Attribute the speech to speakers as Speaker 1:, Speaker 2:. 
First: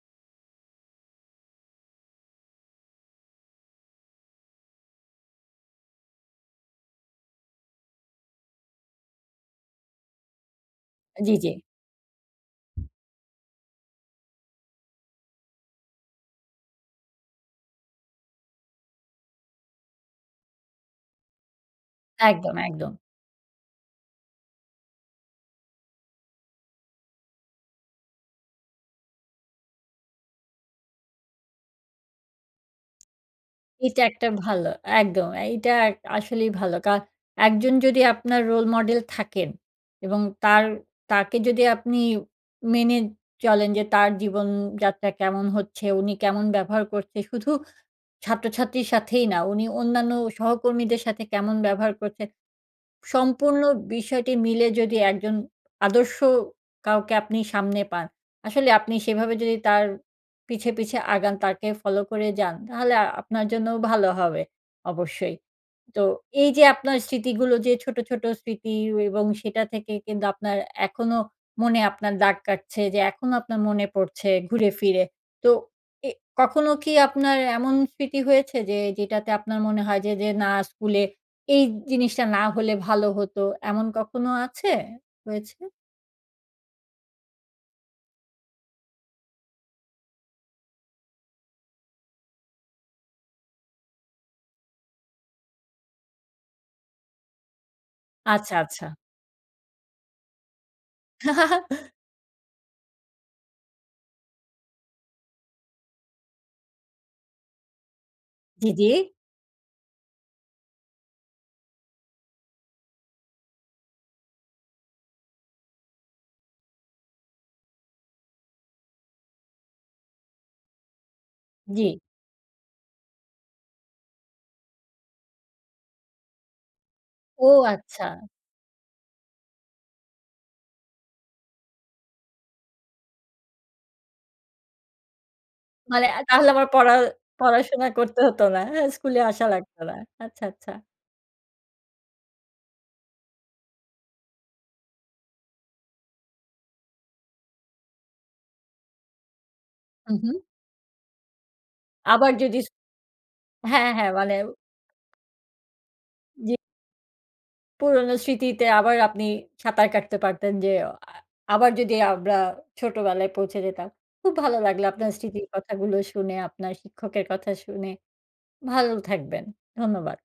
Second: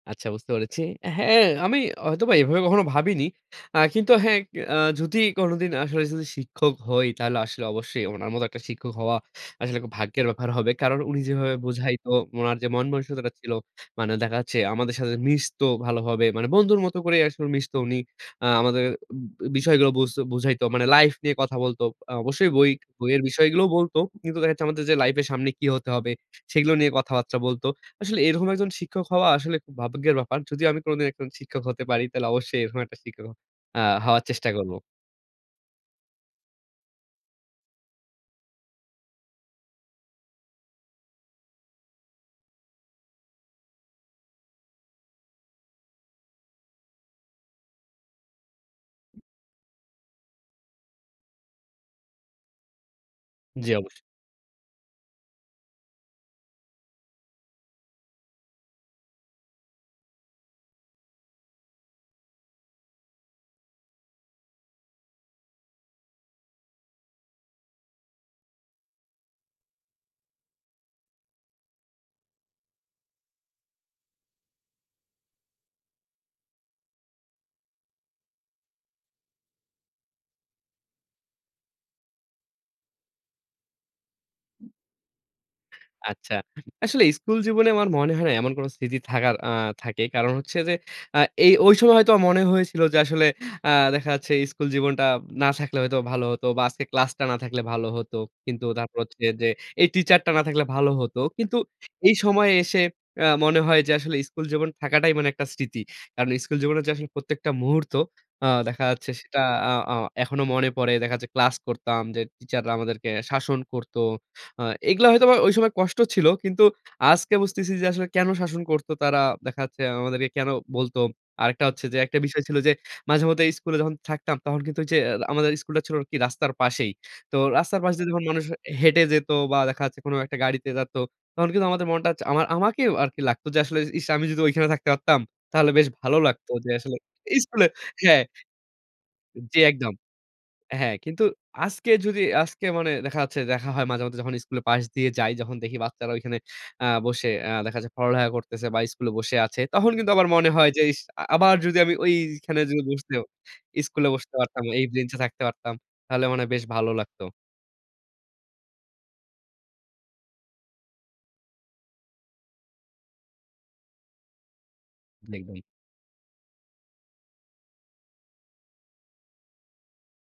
Speaker 1: আচ্ছা বুঝতে পেরেছি। হ্যাঁ, আমি হয়তোবা এভাবে কখনো ভাবিনি। আ কিন্তু হ্যাঁ, আ যদি কোনদিন আসলে যদি শিক্ষক হই, তাহলে আসলে অবশ্যই উনার মত একটা শিক্ষক হওয়া, আসলে খুব ভাগ্যের ব্যাপার হবে। কারণ উনি
Speaker 2: জি, জি।
Speaker 1: যেভাবে বুঝাইত, উনার যে মন-মনুসিকতাটা ছিল, মানে দেখা যাচ্ছে আমাদের সাথে মিশত ভালোভাবে, মানে বন্ধুর মত করেই আসলে মিশত উনি। আ আমাদের বিষয়গুলো বুঝ বুঝাইত। মানে লাইফ নিয়ে কথা বলত। আ অবশ্যই
Speaker 2: একদম,
Speaker 1: বই
Speaker 2: একদম।
Speaker 1: বইয়ের বিষয়গুলোও বলত। কিন্তু দেখা যাচ্ছে আমাদের যে লাইফ এর সামনে কি হতে হবে? সেগুলো নিয়ে কথাবার্তা বলত। আসলে এরকম একজন শিক্ষক হওয়া, আসলে খুব ভাগ্যের ব্যাপার। যদিও আমি কোনদিন একজন শিক্ষক হতে পারি, তাহলে অবশ্যই এরকম একটা শিক্ষক হ আ
Speaker 2: এটা
Speaker 1: হওয়ার
Speaker 2: একটা
Speaker 1: চেষ্টা
Speaker 2: ভালো,
Speaker 1: করব।
Speaker 2: একদম। এইটা আসলেই ভালো কা একজন যদি আপনার রোল মডেল থাকেন, এবং তার, তাকে যদি আপনি মেনে চলেন যে, তার জীবনযাত্রা কেমন হচ্ছে? উনি কেমন ব্যবহার করছে? শুধু ছাত্রছাত্রীর সাথেই না, উনি অন্যান্য সহকর্মীদের সাথে কেমন ব্যবহার করছেন? সম্পূর্ণ
Speaker 1: জি, অবশ
Speaker 2: বিষয়টি মিলে যদি একজন আদর্শ কাউকে আপনি সামনে পান, আসলে আপনি সেভাবে যদি তার পিছে, পিছে আগান, তাকে ফলো করে যান, তাহলে আপনার জন্যও ভালো হবে, অবশ্যই। তো এই যে আপনার স্মৃতিগুলো যে ছোট, ছোট স্মৃতি এবং সেটা থেকে কিন্তু আপনার, এখনো মনে আপনার দাগ কাটছে যে, এখনো আপনার মনে পড়ছে, ঘুরে ফিরে। তো এ কখনো কি আপনার এমন স্মৃতি হয়েছে যে, যেটাতে আপনার মনে হয় যে, যে "না, স্কুলে এই জিনিসটা না হলে ভালো হত?" এমন কখনো আছে, হয়েছে?
Speaker 1: আচ্ছা। আসলে স্কুল জীবনে আমার মনে হয় না, এমন কোন স্থিতি থাকার আ থাকে। কারণ হচ্ছে যে, আ এ ঐ সময় হয়তো আমার মনে হয়েছিল যে, আসলে আ দেখা যাচ্ছে, "স্কুল জীবনটা না থাকলে হয়তো, ভালো হতো। বা আজকে ক্লাসটা না থাকলে ভালো হতো।"
Speaker 2: আচ্ছা,
Speaker 1: কিন্তু
Speaker 2: আচ্ছা।
Speaker 1: তারপর হচ্ছে যে, "এই টিচারটা না থাকলে ভালো হতো।" কিন্তু এই সময়ে এসে আ মনে হয় যে, আসলে স্কুল জীবন থাকাটাই মানে একটা স্মৃতি। কারণ স্কুল জীবনে যে আসলে প্রত্যেকটা মুহূর্ত আ
Speaker 2: জি,
Speaker 1: দেখা
Speaker 2: জি।
Speaker 1: যাচ্ছে, সেটা আ আ এখনো মনে পড়ে। দেখা যাচ্ছে ক্লাস করতাম। যে টিচার রা আমাদেরকে শাসন করত। আ এগুলো হয়তোবা ঐ সময় কষ্ট ছিল। কিন্তু আজকে বুঝতেছি যে আসলে কেন শাসন করতো, তারা দেখা যাচ্ছে আমাদেরকে কেন বলতো? আরেকটা হচ্ছে
Speaker 2: জি।
Speaker 1: যে, একটা বিষয় ছিল যে, মাঝেমধ্যে স্কুলে যখন থাকতাম, তখন কিন্তু ঐযে আমাদের স্কুলটা ছিল আরকি রাস্তার পাশেই। তো
Speaker 2: ও
Speaker 1: রাস্তার পাশে
Speaker 2: আচ্ছা!
Speaker 1: দিয়ে যখন মানুষ হেঁটে যেত বা দেখা যাচ্ছে কোন একটা গাড়িতে যেত। তখন কিন্তু আমাদের মনটা, আমা আমাকেও আরকি লাগতো যে, আসলে "ইস! আমি যদি ওইখানে থাকতে পারতাম, তাহলে বেশ
Speaker 2: মানে,
Speaker 1: ভালো
Speaker 2: "তাহলে
Speaker 1: লাগতো"
Speaker 2: আমার
Speaker 1: যে
Speaker 2: পড়া
Speaker 1: আসলে স্কুলে
Speaker 2: পড়াশোনা করতে
Speaker 1: হ্যাঁ।
Speaker 2: হত না। অ্যা স্কুলে আসা
Speaker 1: জি,
Speaker 2: লাগতো
Speaker 1: একদম।
Speaker 2: না।" আচ্ছা, আচ্ছা।
Speaker 1: হ্যাঁ, কিন্তু আজকে যদি, আজকে মানে দেখা যাচ্ছে, দেখা হয় মাঝে, মাঝে যখন স্কুলের পাশ দিয়ে যাই, যখন দেখি বাচ্চারা ঐখানে আ বসে আ দেখা যাচ্ছে পড়ালেখা করতেছে বা স্কুলে বসে আছে। তখন কিন্তু
Speaker 2: হু,
Speaker 1: আমার
Speaker 2: হু।
Speaker 1: মনে হয় যে, "ইস! আবার যদি আমি
Speaker 2: আবার যদি,
Speaker 1: ঐখানে
Speaker 2: ইস
Speaker 1: যেয়ে বসতে,
Speaker 2: হ্যাঁ,
Speaker 1: স্কুলে
Speaker 2: হ্যাঁ।
Speaker 1: বসতে
Speaker 2: মানে
Speaker 1: পারতাম, এই বেঞ্চে থাকতে পারতাম? তাহলে মনে হয়
Speaker 2: জি।
Speaker 1: বেশ ভালো লাগতো।"
Speaker 2: পুরনো স্মৃতিতে আবার আপনি সাঁতার কাটতে পারতেন। যে "আ আবার যদি আমরা ছোটবেলায় পৌঁছে যেতাম?" খুব ভালো লাগলো আপনার স্মৃতির
Speaker 1: দেখবে
Speaker 2: কথাগুলো শুনে, আপনার শিক্ষকের কথা শুনে। ভালো থাকবেন। ধন্যবাদ।